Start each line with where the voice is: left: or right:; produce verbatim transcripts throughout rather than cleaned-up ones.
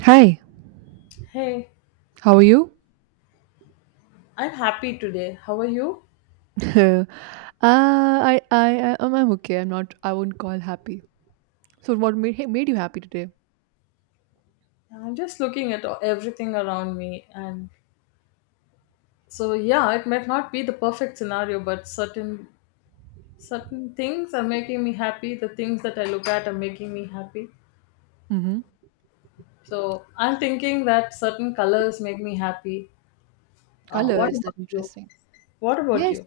right: Hi,
left: Hey,
right: how are you?
left: I'm happy today. How are you?
right: uh, I, I, I, am I'm okay. I'm not. I wouldn't call happy. So, what made hey, made you happy today?
left: I'm just looking at everything around me, and so yeah, it might not be the perfect scenario, but certain certain things are making me happy. The things that I look at are making me happy.
right: Mm-hmm.
left: So I'm thinking that certain colors make me happy. Uh,
right: Color
left: what
right: is that
left: about you?
right: interesting?
left: What about
right: Yes.
left: you?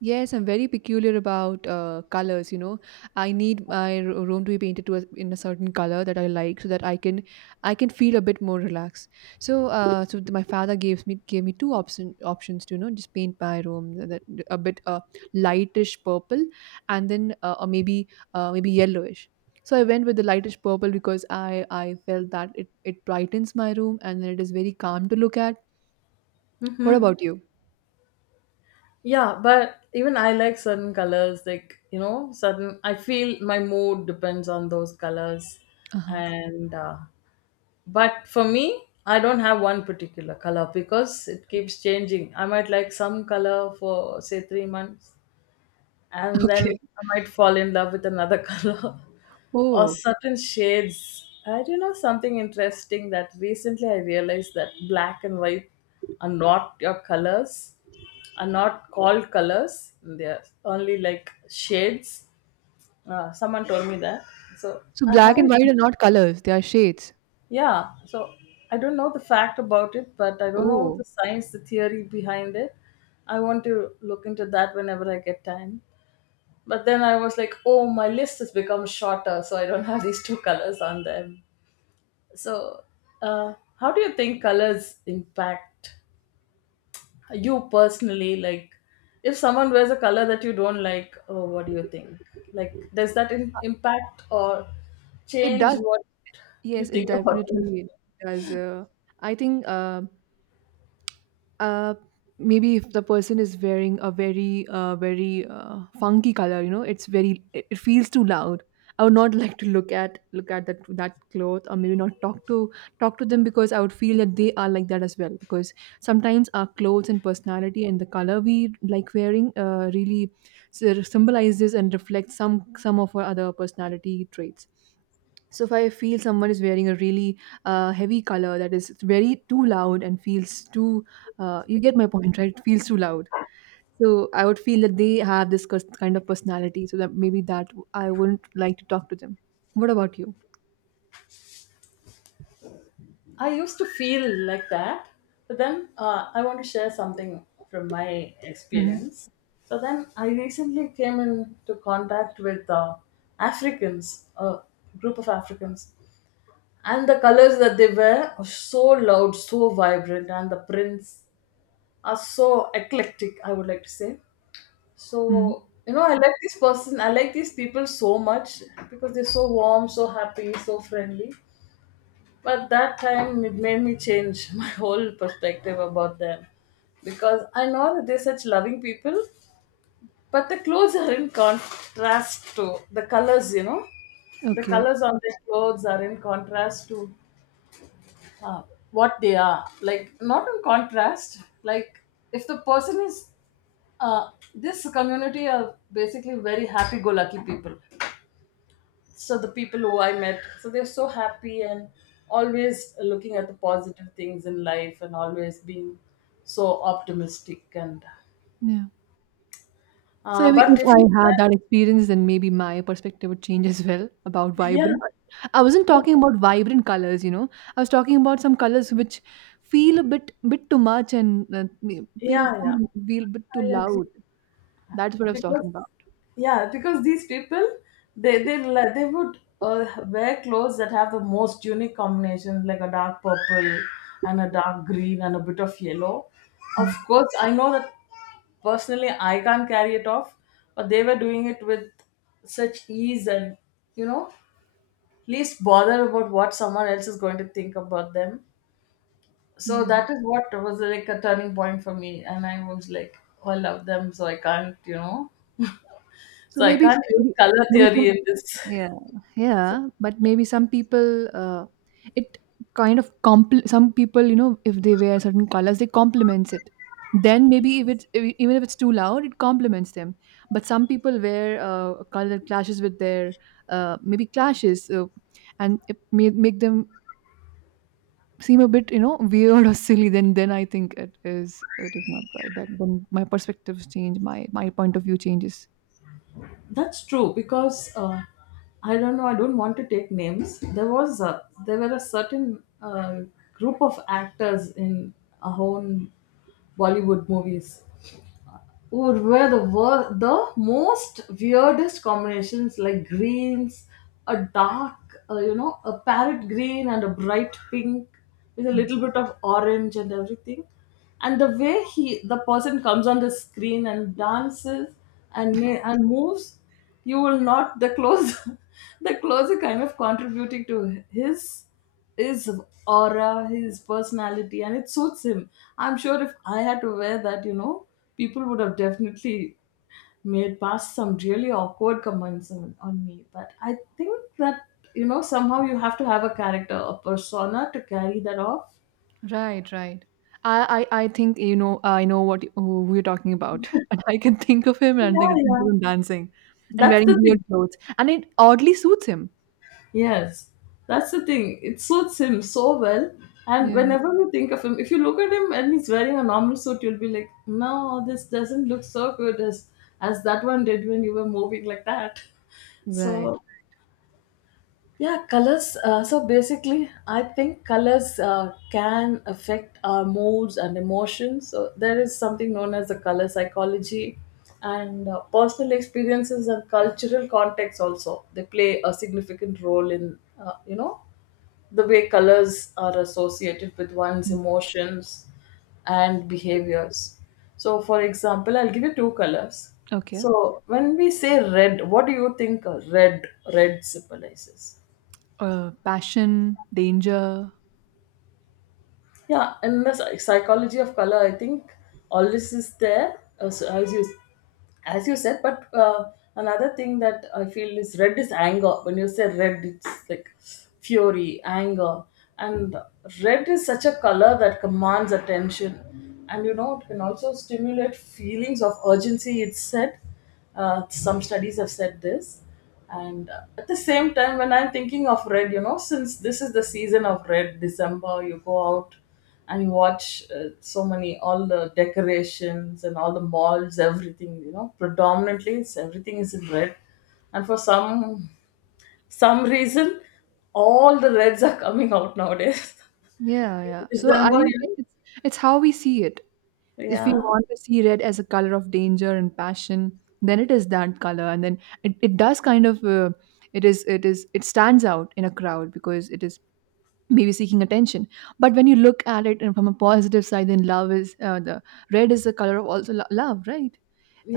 right: Yes, I'm very peculiar about uh, colors, you know. I need my r- room to be painted to a, in a certain color that I like so that I can I can feel a bit more relaxed. So uh, so th- my father gave me gave me two option, options to you know just paint my room th- that a bit uh, lightish purple, and then uh, or maybe uh, maybe yellowish. So I went with the lightish purple because I I felt that it it brightens my room, and then it is very calm to look at. What
left: Mm-hmm.
right: about you?
left: Yeah, but even I like certain colors, like, you know, certain, I feel my mood depends on those colors.
right: Uh-huh.
left: And uh, but for me, I don't have one particular color because it keeps changing. I might like some color for say three months, and then
right: Okay.
left: I might fall in love with another color, or
right: Oh.
left: certain shades. I do know something interesting, that recently I realized that black and white are not your colors are not called colors, they're only like shades. Uh, someone told me that, so
right: So
left: i
right: black and
left: haven't
right: white are not colors, they are shades.
left: yeah, so I don't know the fact about it, but I don't know
right: Oh,
left: the science, the theory behind it. I want to look into that whenever I get time. But then I was like, oh, my list has become shorter, so I don't have these two colors on them. So, uh, how do you think colors impact you personally? Like, if someone wears a color that you don't like, oh, what do you think? Like, does that in-
right: uh,
left: impact or
right: it
left: change
right: does.
left: what you
right: Yes, it
left: think about them?
right: definitely does. Uh, I think uh, uh, maybe if the person is wearing a very uh, very uh, funky color, you know it's very it it feels too loud. I would not like to look at look at that that cloth, or maybe not talk to talk to them, because I would feel that they are like that as well, because sometimes our clothes and personality and the color we like wearing uh, really sort of symbolizes and reflects some some of our other personality traits. So if I feel someone is wearing a really uh, heavy color that is very too loud and feels too, uh, you get my point, right? It feels too loud. So I would feel that they have this cus- kind of personality. So that maybe that I wouldn't like to talk to them. What about you?
left: I used to feel like that, but then uh, I want to share something from my
right: Mm-hmm.
left: experience. So then I recently came into contact with uh, Africans, a group of Africans, and the colors that they wear are so loud, so vibrant, and the prints are so eclectic, I would like to say.
right: Mm-hmm.
left: So, you know, I like this person, I like these people so much because they're so warm, so happy, so friendly. But that time it made me change my whole perspective about them, because I know that they're such loving people, but the clothes are in contrast to the colors, you know. The
right: Okay.
left: colors on their clothes are in contrast to uh, what they are. Like, not in contrast, like, if the person is uh, this community are basically very happy go lucky people. So the people who I met, so they're so happy and always looking at the positive things in life and always being so optimistic, and
right: Yeah. So
left: uh,
right: maybe
left: but
right: if
left: if
right: I
left: you
right: had that experience, then maybe my perspective would change as well about
left: yeah
right: vibrant. I wasn't
left: but,
right: talking about vibrant colors, you know. I was talking about some colors which feel a bit bit too much and uh, me- feel
left: yeah yeah,
right: feel a bit too
left: I agree,
right: loud. That's what I was
left: because
right: talking about.
left: yeah, because these people, they they li- they would uh, wear clothes that have the most unique combinations, like a dark purple and a dark green and a bit of yellow. Of
right: Hmm.
left: course I know that personally I can't carry it off, but they were doing it with such ease, and, you know, least bother about what someone else is going to think about them. So
right: Yeah.
left: that is what was like a turning point for me, and I was like, oh, I love them, so I can't, you know.
right: So
left: So I
right: maybe
left: can't use
right: maybe
left: color
right: maybe some
left: theory in this.
right: Yeah, yeah, but maybe some people, uh, it kind of compl- some people, you know, if they wear certain colors, they complements it. Then maybe if it's if, even if it's too loud, it complements them. But some people wear uh, a color that clashes with their uh, maybe clashes, so, and it may make them seem a bit, you know, weird or silly. Then then I think it is it is not right. That then my perspectives change, my my point of view changes.
left: That's true, because uh, I don't know. I don't want to take names. There was a, there were a certain uh, group of actors in our own Bollywood movies, would wear the wor- the most weirdest combinations like greens, a dark uh, you know, a parrot green and a bright pink with a little bit of orange and everything. And the way he the person comes on the screen and dances and ma- and moves, you will not the clothes. The clothes are kind of contributing to his his aura, his personality, and it suits him. I'm sure if I had to wear that, you know, people would have definitely made past some really awkward comments on, on me. But I think that, you know, somehow you have to have a character, a persona to carry that off.
right: Right, right. I, I, I think you know I know what you- who you're talking about. And I can think of him,
left: Yeah,
right: and I can think of
left: yeah.
right: him dancing and
left: That's
right: wearing
left: the
right: weird
left: thing.
right: clothes, and it oddly suits him.
left: Yes, that's the thing. It suits him so well. And
right: Yeah.
left: whenever you think of him, if you look at him and he's wearing a normal suit, you'll be like, no, this doesn't look so good as as that one did when you were moving like that.
right: Right.
left: So yeah, colors. Uh, so basically, I think colors uh, can affect our moods and emotions. So there is something known as the color psychology, and uh, personal experiences and cultural context, also they play a significant role in uh, you know, the way colors are associated with one's
right: Mm.
left: emotions and behaviors. So, for example, I'll give you two colors.
right: Okay.
left: So when we say red, what do you think uh, red red symbolizes?
right: Uh, passion, danger.
left: Yeah, and the psy- psychology of color, I think all this is there as, as you as you said. But uh, another thing that I feel is, red is anger. When you say red, it's like fury, anger, and red is such a color that commands attention, and you know it can also stimulate feelings of urgency. It's said, uh, some studies have said this. And uh, at the same time, when I'm thinking of red, you know, since this is the season of red, December, you go out and you watch, uh, so many, all the decorations and all the malls, everything, you know, predominantly it's, everything is in red. And for some some reason, all the reds are coming out nowadays.
right: Yeah, yeah. So I
left: December,
right: think
left: you
right: it-
left: know?
right: it's it's how we see it. If we
left: Yeah,
right: want to see red as a color of danger and passion, then it is that color, and then it, it does kind of, uh, it is it is it stands out in a crowd because it is maybe seeking attention. But when you look at it and from a positive side, then love is, uh, the red is the color of also lo- love, right?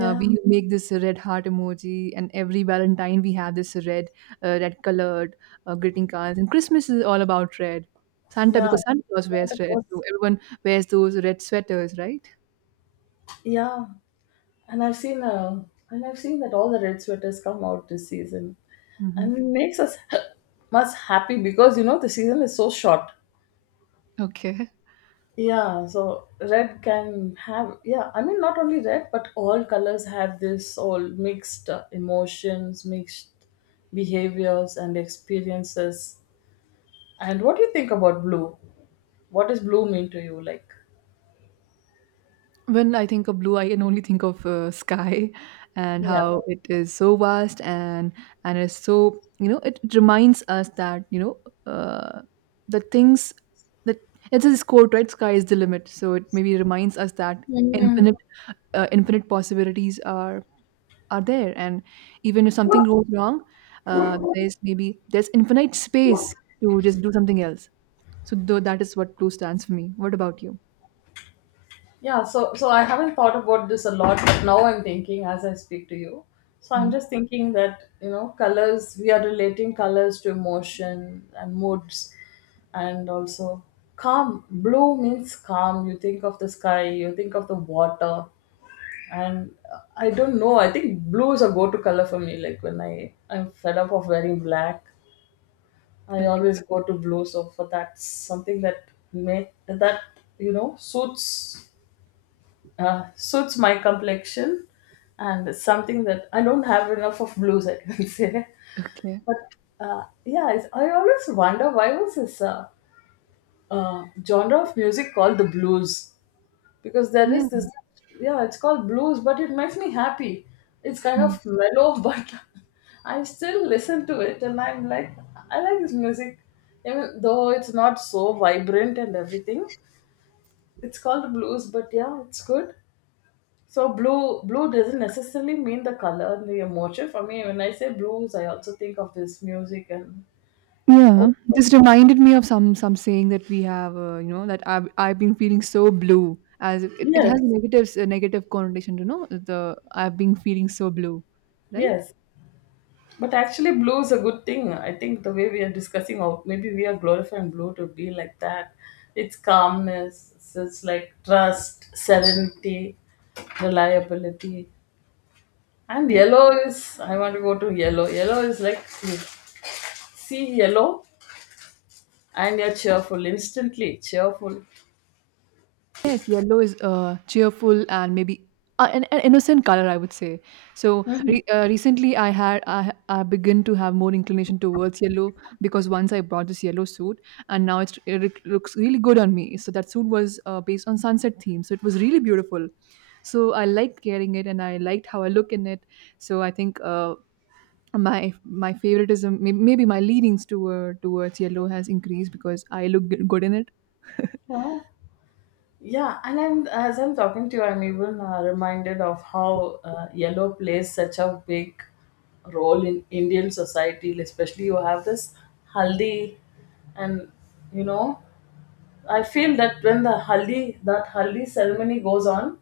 right: uh, we Mhm. make this red heart emoji, and every Valentine we have this red, uh, red colored, uh, greeting cards. And Christmas is all about red. Santa,
left: yeah,
right: because Santa Claus wears red, so everyone wears those red sweaters, right?
left: yeah. And I've seen uh, and I've seen that all the red sweaters come out this season, and
right: Hmm.
left: it makes us much happy because you know the season is so short.
right: Okay.
left: Yeah, so red can have yeah. I mean, not only red, but all colors have this all mixed uh, emotions, mixed behaviors and experiences. And what do you think about blue? What does blue mean to you? Like,
right: When I think of blue, I can only think of uh, sky, and
left: yeah,
right: how it is so vast, and and it's so, you know it reminds us that, you know uh, the things that it's this quote, right, sky is the limit, so it maybe reminds us that
left: Mhm.
right: infinite, uh, infinite possibilities are are there. And even if something goes wrong, uh, there's maybe there's infinite space to just do something else. So though that is what blue stands for me. What about you?
left: Yeah, so so I haven't thought about this a lot, but now I'm thinking as I speak to you. So I'm
right: Hmm.
left: just thinking that, you know, colors, we are relating colors to emotion and moods, and also calm. Blue means calm. You think of the sky, you think of the water. And uh, I don't know, I think blue is a go-to color for me. Like when I, I'm fed up of wearing black, I
right: Okay.
left: always go to blue. So for that's something that may that, you know, suits uh, suits my complexion, and something that I don't have enough of blues, I can say.
right: Okay.
left: But uh, yeah, it's, I always wonder, why was this uh, uh, genre of music called the blues? Because there
right: Yeah.
left: is this, yeah, it's called blues, but it makes me happy. It's kind
right: Mm.
left: of mellow, but I still listen to it and I'm like, I like this music. Even though it's not so vibrant and everything, it's called blues, but yeah, it's good. So blue blue doesn't necessarily mean the color and the emotion. For me, when I say blues, I also think of this music and
right: Yeah,
left: oh
right: this reminded me of some some saying that we have, uh, you know, that I've I've been feeling so blue, as it, it has
left: yes,
right: negatives a negative connotation, you know, the I've been feeling so blue, right?
left: yes. But actually, blue is a good thing. I think the way we are discussing, or maybe we are glorifying blue to be like that. It's calmness. It's it's like trust, serenity, reliability. And yellow is. I want to go to yellow. Yellow is like you see yellow, and you're cheerful instantly. Cheerful.
right: Yes, yellow is uh, cheerful, and maybe uh, an, an innocent color, I would say. So
left: Mhm.
right: re- uh, recently, I had I, ha- I began to have more inclination towards yellow because once I bought this yellow suit, and now it's, it look- looks really good on me. So that suit was uh, based on sunset theme, so it was really beautiful. So I liked wearing it, and I liked how I look in it. So I think uh, my my favoritism, may- maybe my leanings toward towards yellow has increased because I look g- good in it.
left: Yeah. Yeah, and I'm, as I'm talking to you, I'm even uh, reminded of how uh, yellow plays such a big role in Indian society. Especially, you have this haldi, and you know, I feel that when the haldi that haldi ceremony goes on,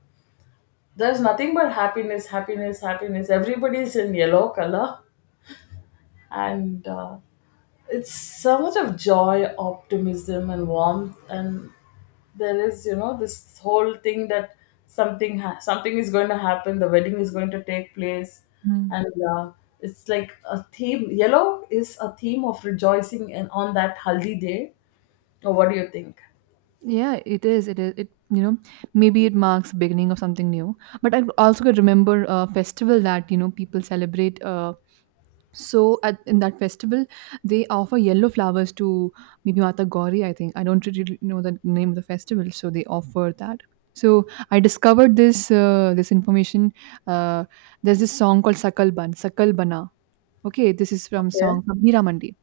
left: there's nothing but happiness, happiness, happiness. Everybody's in yellow color, and uh, it's so much of joy, optimism, and warmth. And there is, you know, this whole thing that something ha- something is going to happen. The wedding is going to take place,
right: Mm.
left: and uh, it's like a theme. Yellow is a theme of rejoicing, and on that haldi day. Oh, what do you think?
right: Yeah, it is. It is. It, you know maybe it marks beginning of something new. But I also could remember a festival that you know people celebrate. Uh, so at in that festival, they offer yellow flowers to maybe Mata Gauri. I think I don't really know the name of the festival, so they offer that. So I discovered this uh, this information. Uh, there's this song called Sakal Ban, Sakal Bana. Okay, this is from
left: Okay.
right: song from Hira Mandi.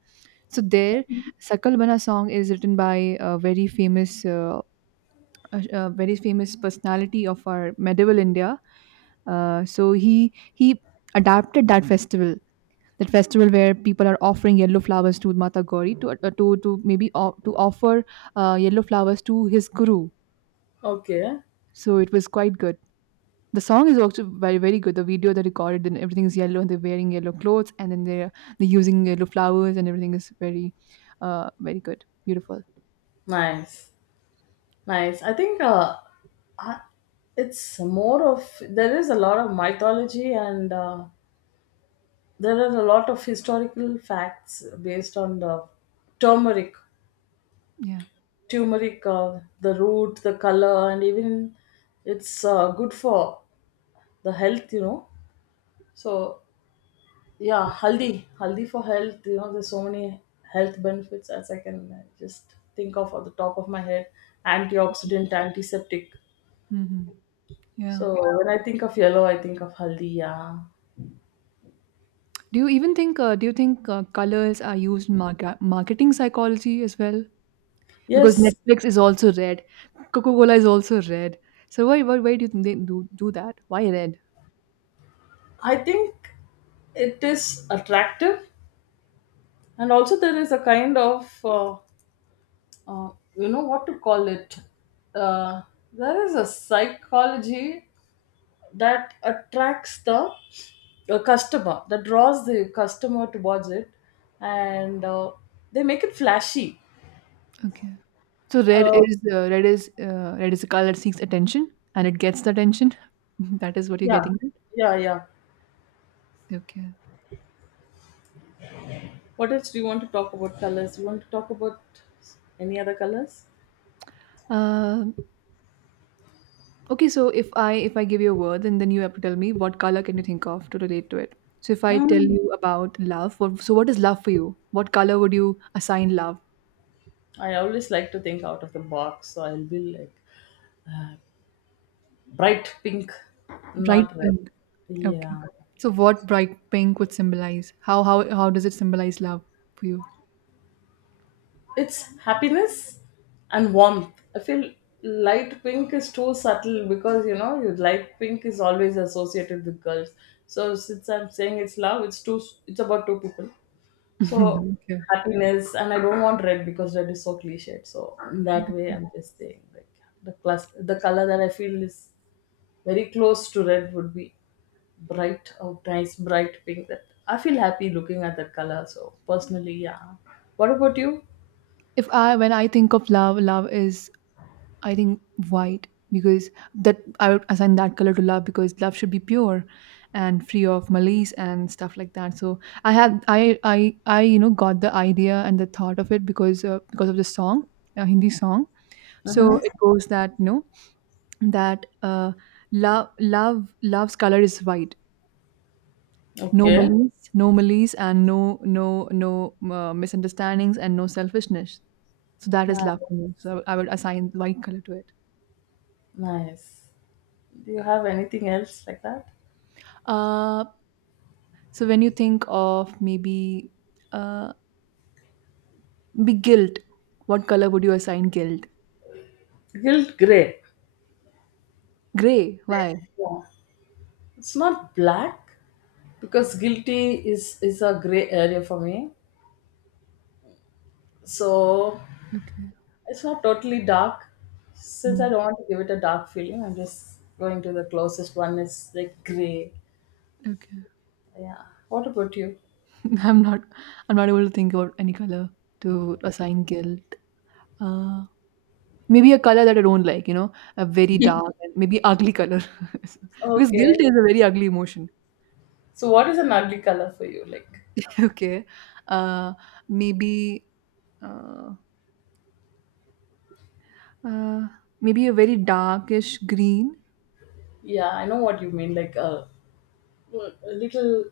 right: So there, Sakal Bana song is written by a very famous. Uh, a, a very famous personality of our medieval India. Uh, so he he adapted that festival, that festival where people are offering yellow flowers to Mata Gauri to uh, to to maybe o- to offer uh, yellow flowers to his guru.
left: Okay.
right: So it was quite good. The song is also very very good. The video they recorded, and everything is yellow, and they're wearing yellow clothes, and then they're they're using yellow flowers, and everything is very, uh, very good, beautiful.
left: Nice. Nice. I think, uh, I, it's more of there is a lot of mythology and. Uh, There are a lot of historical facts based on the turmeric,
right: Yeah.
left: turmeric, uh, the root, the color, and even it's uh, good for the health, you know. So yeah, haldi, haldi for health. You know, there's so many health benefits as I can uh, just think of at the top of my head. Antioxidant, antiseptic.
right: Hmm. Yeah.
left: So when I think of yellow, I think of haldi. Yeah.
right: Do you even think uh, do you think uh, colors are used in market marketing psychology as well? Because
left: Yes,
right: Netflix is also red, Coca-Cola is also red. So why why, why do you think they do do that? Why red?
left: I think it is attractive, and also there is a kind of uh, uh, you know, what to call it, uh, there is a psychology that attracts the uh, customer, that draws the customer towards it, and uh, they make it flashy.
right: Okay. So red
left: uh,
right: is uh, red is uh, red is a color that seeks attention, and it gets the attention. That is what you're
left: yeah,
right: getting
left: yeah, yeah.
right: at? Okay.
left: What else do you want to talk about colors? You want to talk about any other colors?
right: Um okay. So if I if I give you a word, and then then you have to tell me what color can you think of to relate to it. So if I tell
left: Hmm.
right: you about love, what, so what is love for you? What color would you assign love?
left: I always like to think out of the box, so I'll be like bright pink,
right: Bright
left: not red.
right: pink. Okay.
left: Yeah,
right: So what bright pink would symbolize? How how how does it symbolize love for you?
left: it's happiness and warmth I feel. Light pink is too subtle because, you know, you light pink is always associated with girls. So since I'm saying it's love, it's two it's about two people. So
right: Okay.
left: happiness, and I don't want red because red is so cliched. So in that way I'm just saying, like, the class the color that I feel is very close to red would be bright, oh nice, bright pink. That I feel happy looking at that color, so personally, yeah. What about you?
right: If I when I think of love, love is, I think, white, because that I would assign that color to love because love should be pure and free of malice and stuff like that. So I had I I I you know got the idea and the thought of it because uh, because of the song, a Hindi song. So it goes that, you know that uh, love love love's color is white. No
left: Okay,
right: malice, no malice, and no, no, no uh, misunderstandings, and no selfishness. So that is
left: nice,
right: love for me, so I would assign white color to it.
left: nice. Do you have anything else like that?
right: Uh so when you think of maybe uh be guilt, what color would you assign guilt?
left: Guilt, gray.
right: Gray. Why?
left: Yeah, it's not black because guilty is is a gray area for me, so
right: Okay.
left: it's not totally dark. Since I
right: Hmm.
left: don't want to give it a dark feeling, I'm just going to the closest one is like gray.
right: Okay.
left: Yeah, what about you?
right: i'm not i'm not able to think about any color to assign guilt uh Maybe a color that I don't like, you know, a very dark and maybe ugly color. Because guilt
left: Okay.
right: is a very ugly emotion.
left: So, what is an ugly color for you? Like,
right: Okay. Uh, maybe uh, uh, maybe a very darkish green.
left: yeah, I know what you mean. Like a, a little,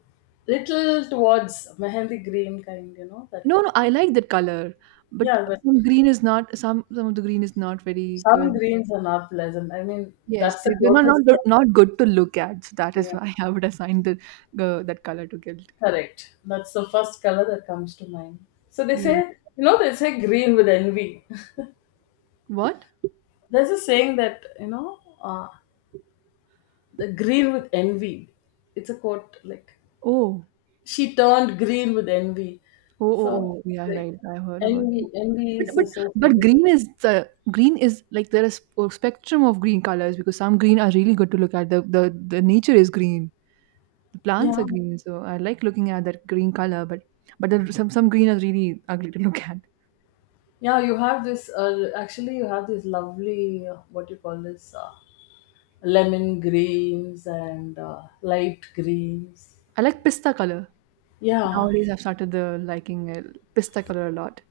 left: little towards mehendi green kind. You know that.
right: No, no, I like that color, but
left: Yeah, but
right: some green is not some some of the green is not very
left: some
right: good.
left: greens are not pleasant. I mean,
right: Yes,
left: that's
right: they,
left: the
right: they're not,
left: closest
right: not
left: one.
right: not good to look at. So that is
left: Yeah.
right: why I would assign the uh, that color to guilt.
left: Correct. That's the first color that comes to mind. So they
right: Yeah.
left: say, you know, they say green with envy.
right: What?
left: There's a saying that you know, uh, the green with envy. It's a quote like
right: Oh.
left: she turned green with envy.
right: Oh, oh,
left: So
right: oh, yeah,
left: like
right: right. I heard about that.
left: envy, envy
right: But
left: is
right: but but
left: associated with,
right: green is the green is like there is a spectrum of green colors because some green are really good to look at. The the, the nature is green. The plants are
left: yeah,
right: green, so I like looking at that green color. But but there, some some green are really ugly to look at.
left: yeah. You have this. Uh, actually, you have these lovely uh, what you call this uh, lemon greens and uh, light greens.
right: I like pista color.
left: Yeah,
right: Nowadays, I've started the liking uh, pista color a lot.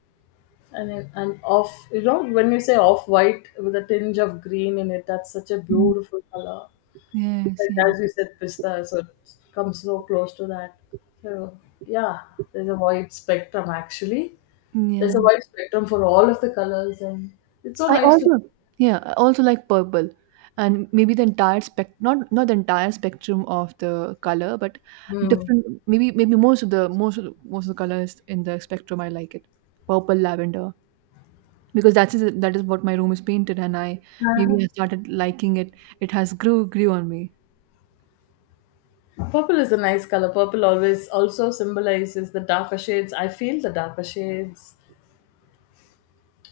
left: and then- and off. You know, when you say off white with a tinge of green in it, that's such a
right: Mm.
left: beautiful color.
right: Yes,
left: Like
right: yeah,
left: as you said, pista, so it comes so close to that. So yeah, there's a wide spectrum actually.
right: yeah.
left: There's a wide spectrum for all of the colors, and it's so
right: I
left: nice to.
right: also yeah, I also like purple, and maybe the entire spec not not the entire spectrum of the color, but
left: Hmm.
right: different maybe maybe most of the most of the, most of the colors in the spectrum I like it, purple lavender because that is that is what my room is painted, and I maybe I started liking it. It has grew grew on me.
left: Purple is a nice color. Purple always also symbolizes the darker shades. I feel the darker shades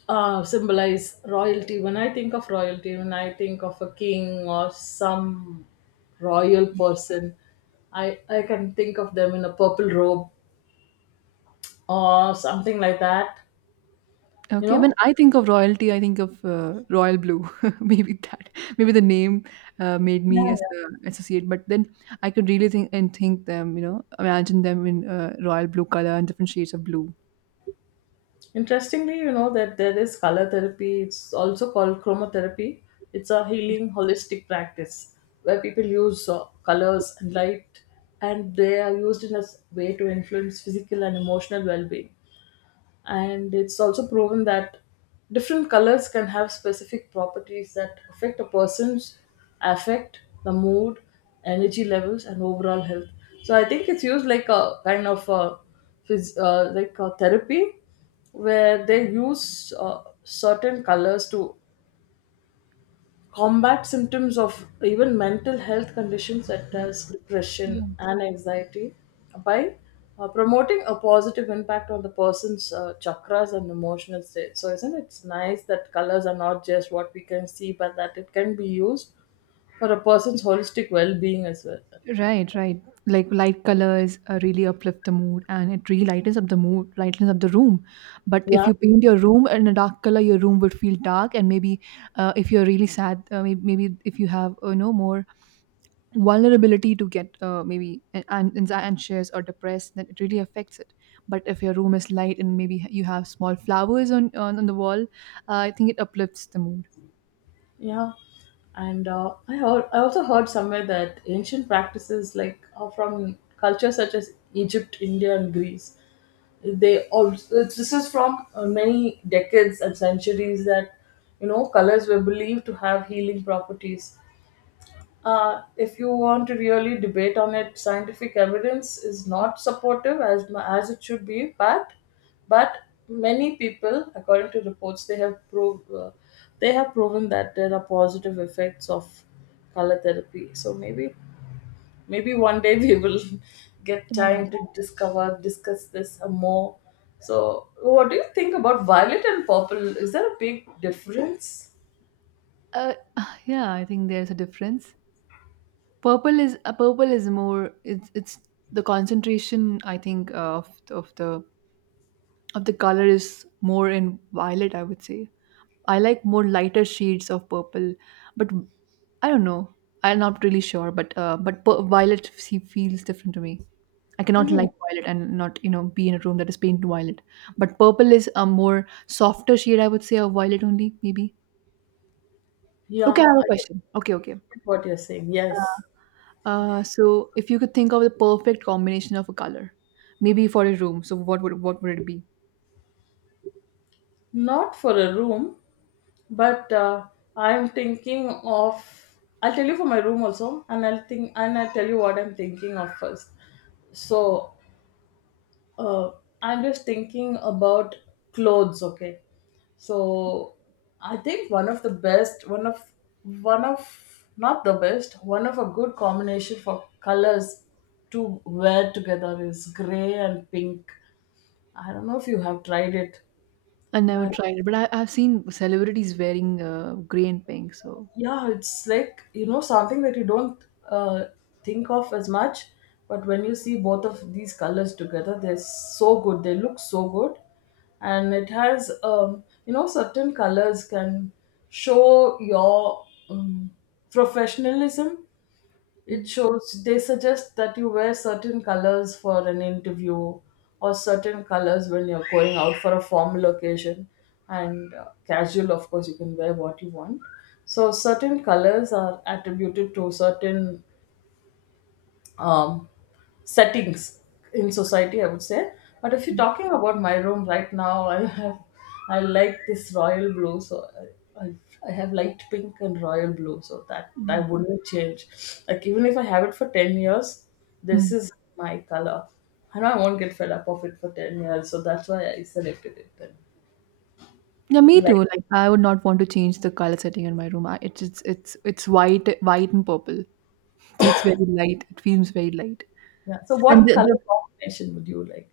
left: uh, symbolize royalty. When I think of royalty, when I think of a king or some royal person, I, I can think of them in a purple robe or something like that. You
right: Okay, when
left: know,
right: I think of royalty, I think of uh, royal blue. Maybe that, maybe the name uh, made
left: yeah,
right: me as,
left: yeah.
right: uh, associate. But then I could really think and think them, you know, imagine them in uh, royal blue color and different shades of blue.
left: Interestingly, you know, that there is color therapy, it's also called chromotherapy. It's a healing holistic practice where people use uh, colors and light, and they are used in a s- way to influence physical and emotional well-being. And it's also proven that different colors can have specific properties that affect a person's affect the mood, energy levels and overall health. So I think it's used like a kind of a phys- uh, like a therapy where they use uh, certain colors to combat symptoms of even mental health conditions such as
right: Yeah.
left: depression and anxiety, by uh, promoting a positive impact on the person's uh, chakras and emotional state. So, isn't it nice that colors are not just what we can see, but that it can be used for a person's holistic well-being as well?
right: Right, right. Like light colors uh, really uplift the mood, and it really lightens up the mood, lightens up the room. But if
left: Yeah,
right: you paint your room in a dark color, your room would feel dark, and maybe uh, if you're really sad, uh, maybe, maybe if you have uh, you know more vulnerability to get uh, maybe an- an- anxi- anxious or depressed, then it really affects it. But if your room is light and maybe you have small flowers on on, on the wall, uh, I think it uplifts the mood.
left: yeah. And uh, I, heard, I also heard somewhere that ancient practices like are from cultures such as Egypt, India, and Greece, they also, this is from uh, many decades and centuries that, you know, colors were believed to have healing properties. Uh, if you want to really debate on it, scientific evidence is not supportive as mu- as it should be, but but many people according to reports they have proved uh, they have proven that there are positive effects of color therapy. So maybe, maybe one day we will get time to discover discuss this more. So what do you think about violet and purple? Is there a big difference?
right: uh, yeah, I think there's a difference. Purple is uh, purple is more, it's it's the concentration, I think, uh, of of the of the color is more in violet, I would say. I like more lighter shades of purple, but I don't know. I'm not really sure, but uh, but pu- violet se- feels different to me. I cannot like
left: Mhm.
right: violet and not, you know, be in a room that is painted violet. But purple is a more softer shade, I would say, of violet only maybe. Okay, I
left: Yeah,
right: have a
left: I get
right: question. Okay, okay.
left: what you're saying, yes.
right: Uh, uh, so if you could think of the perfect combination of a color, maybe for a room, so what would what would it be?
left: Not for a room, but uh, I'm thinking of, I'll tell you for my room also, and I'll think and I'll tell you what I'm thinking of first. So Uh, I'm just thinking about clothes, okay? So I think one of the best, one of one of, not the best, one of a good combination for colors to wear together is gray and pink. I don't know if you have tried it,
right: I never
left: but
right: tried it, but I, I've seen celebrities wearing uh, gray and pink. So.
left: yeah, it's like, you know, something that you don't uh, think of as much, but when you see both of these colors together, they're so good, they look so good. And it has, um, you know, certain colors can show your, um, professionalism. It
right: Mm.
left: shows, they suggest that you wear certain colors for an interview or certain colors when you're going out for a formal occasion, and uh, casual of course you can wear what you want. So certain colors are attributed to certain, um, settings in society, I would say. But if you're talking about my room right now, I have, I like this royal blue, so I, I, I have light pink and royal blue, so that I wouldn't change. Like even if I have it for ten years, this
right: Mm.
left: is my color. I know I won't get fed up of it for ten years, so that's why I selected it. Then,
right: Yeah, me too.
left: like,
right: Like I would not want to change the color setting in my room. I, it's it's it's it's white, white and purple, so it's very light. It feels very light,
left: yeah. So,
right: and
left: what
right: the,
left: color
right: the
left: combination would you like?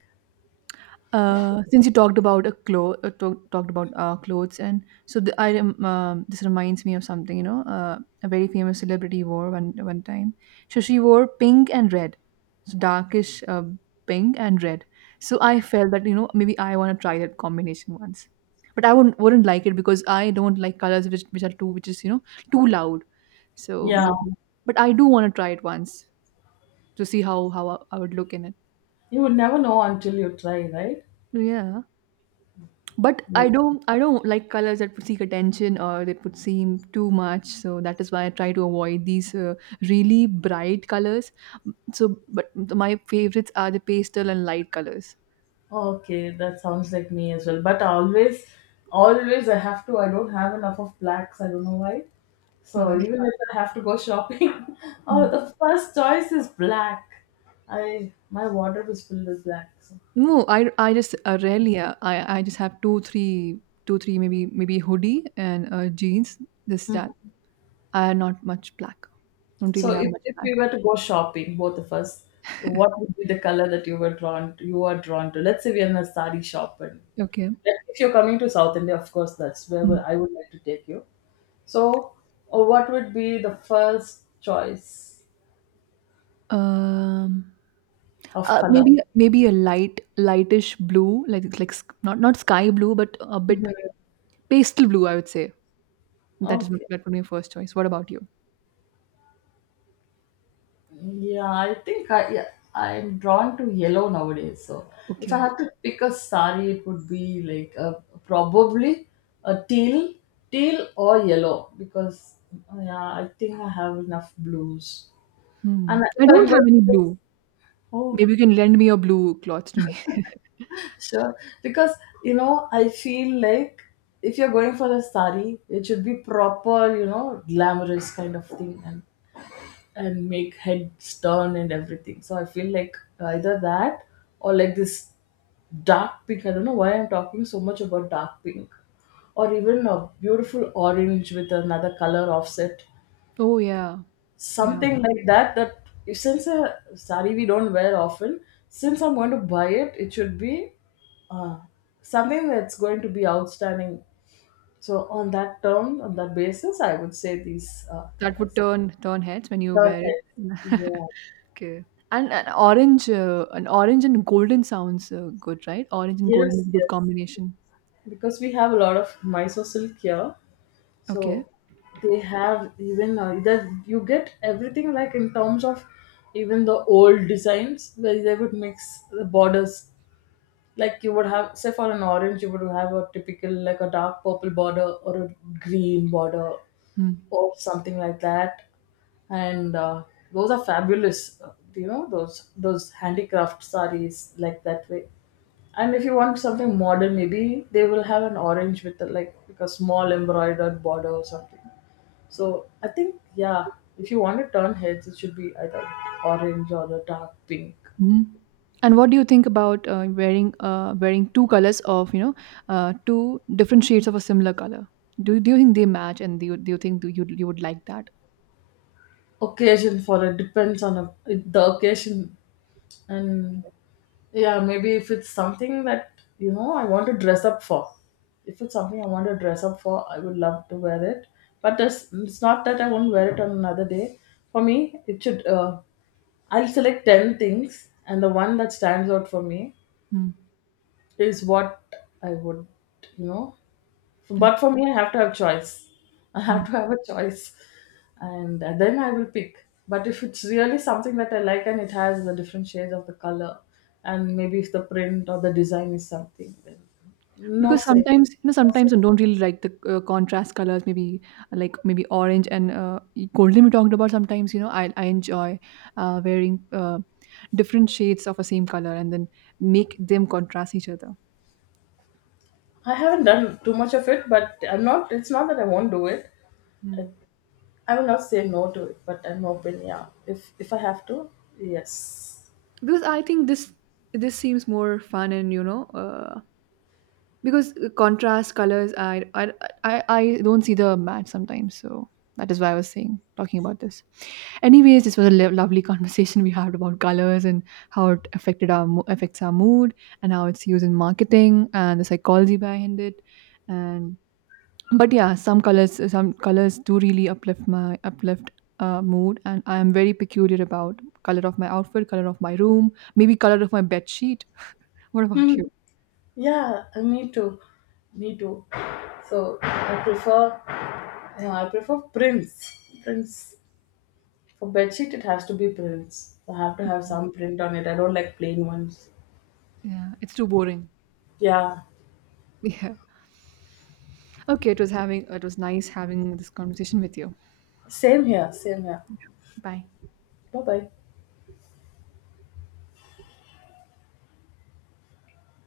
right: Uh, since you talked about a clo- uh, to- talked about uh, clothes, and so the, I rem- um this reminds me of something. You know, uh, a very famous celebrity wore one one time. So she wore pink and red, so darkish uh, pink and red. So I felt that you know maybe I want to try that combination once, but I wouldn't wouldn't like it because I don't like colors which which are too, which is, you know, too loud. So
left: Yeah,
right: maybe, but I do want to try it once to see how how I, I would look in it.
left: you would never know until you try, right?
right: So, yeah. But
left: Yeah.
right: I don't I don't like colors that would seek attention or that would seem too much. So that is why I try to avoid these uh, really bright colors. So, but my favorites are the pastel and light colors.
left: Okay, that sounds like me as well. But always, always I have to. I don't have enough of blacks. I don't know why. So
right: Right.
left: even if I have to go shopping, oh,
right: Mm.
left: the first choice is black. I, my wardrobe is filled with black. So.
right: No, I, I just uh, rarely uh, I I just have two three two three maybe maybe hoodie and uh, jeans. This that I not much black. Don't really
left: So
right: have
left: if,
right: much
left: if
right: black.
left: we were to go shopping, both of us, what would be the color that you were drawn to, you are drawn to? Let's say we are in a sari shop and
right: Okay.
left: like, if you're coming to South India, of course, that's where
right: Mm.
left: would- I would like to take you. So uh, what would be the first choice
right: Um.
left: of
right: Uh,
left: color?
right: maybe maybe a light lightish blue, like it's like sk- not not sky blue, but a bit
left: Mhm.
right: pastel blue. I would say that is
left: Okay.
right: that would be my first choice. What about you?
left: Yeah, I think I yeah, I'm drawn to yellow nowadays. So if I
right: Okay.
left: had to pick a sari, it would be like a, probably a teal, teal or yellow because, uh, yeah, I think I have enough blues.
right: Hmm.
left: And if
right: I don't
left: I'm going
right: have any
left: to,
right: blue.
left: oh
right: Maybe you can lend me your blue clothes to me.
left: sure, because, you know, I feel like if you're going for a sari, it should be proper, you know, glamorous kind of thing, and and make heads turn and everything. So I feel like either that or like this dark pink. I don't know why I'm talking so much about dark pink, or even a beautiful orange with another color offset,
right: Oh yeah, yeah.
left: something like that. That if- since a sari we don't wear often, since I'm going to buy it, it should be uh, something that's going to be outstanding. So on that term, on that basis, I would say these uh,
right: That would
left: colors.
right: turn turn heads when you
left: Turn
right: wear
left: heads.
right: it.
left: Yeah.
right: Okay. And an orange, uh, an orange and golden sounds uh, good, right? Orange and golden is
left: Yes,
right: a good
left: yes.
right: combination.
left: Because we have a lot of Mysore silk here,
right: Okay.
left: so they have even uh, that you get everything like in terms of even the old designs where they would mix the borders. Like you would have, say for an orange, you would have a typical like a dark purple border or a green border or something like that. And uh, those are fabulous, uh, you know, those those handicraft sarees like that way. And if you want something modern, maybe they will have an orange with a, like, like a small embroidered border or something. So I think, yeah, if you want to turn heads, it should be either orange or a dark pink.
right: Mhm. And what do you think about uh, wearing uh, wearing two colors of, you know, uh, two different shades of a similar color? Do, do you think they match? And do you, do you think do you you would like that?
left: Occasion for it Depends on a, the occasion. And yeah, maybe if it's something that, you know, I want to dress up for, if it's something I want to dress up for, I would love to wear it. But this, it's not that I won't wear it on another day. For me it should, uh, I'll select ten things and the one that stands out for me
right: Mm.
left: is what I would, you know. But
right: Okay.
left: for me, I have to have choice. I have
right: Mm.
left: to have a choice, and uh, then I will pick. But if it's really something that I like and it has the different shades of the color, and maybe if the print or the design is something, then no
right: Because
left: say.
right: sometimes you know sometimes I don't really like the uh, contrast colors. Maybe like maybe orange and uh, golden, we talked about. Sometimes you know I I enjoy uh, wearing uh, different shades of a same color and then make them contrast each other.
left: I haven't done too much of it, but I'm not, it's not that I won't do it. I,
right: Mm.
left: I will not say no to it, but I'm open. Yeah, if if I have to, yes.
right: Because I think this this seems more fun and you know. Uh, because uh, Contrast colors, I, I i i don't see the match sometimes, so that is why I was saying talking about this. Anyways, this was a lo- lovely conversation we had about colors and how it affected our mo- affects our mood and how it's used in marketing and the psychology behind it. And but yeah, some colors some colors do really uplift my uplift uh, mood, and I am very peculiar about color of my outfit, color of my room, maybe color of my bed sheet. What about you?
left: Hmm. Yeah, me too. Me too. So I prefer, yeah, I prefer prints. Prints. For bedsheet it has to be prints. So, I have to have some print on it. I don't like plain ones.
right: Yeah, it's too boring.
left: Yeah.
right: Yeah. Okay, it was having it was nice having this conversation with you.
left: Same here, same here.
right: Bye.
left: Bye bye.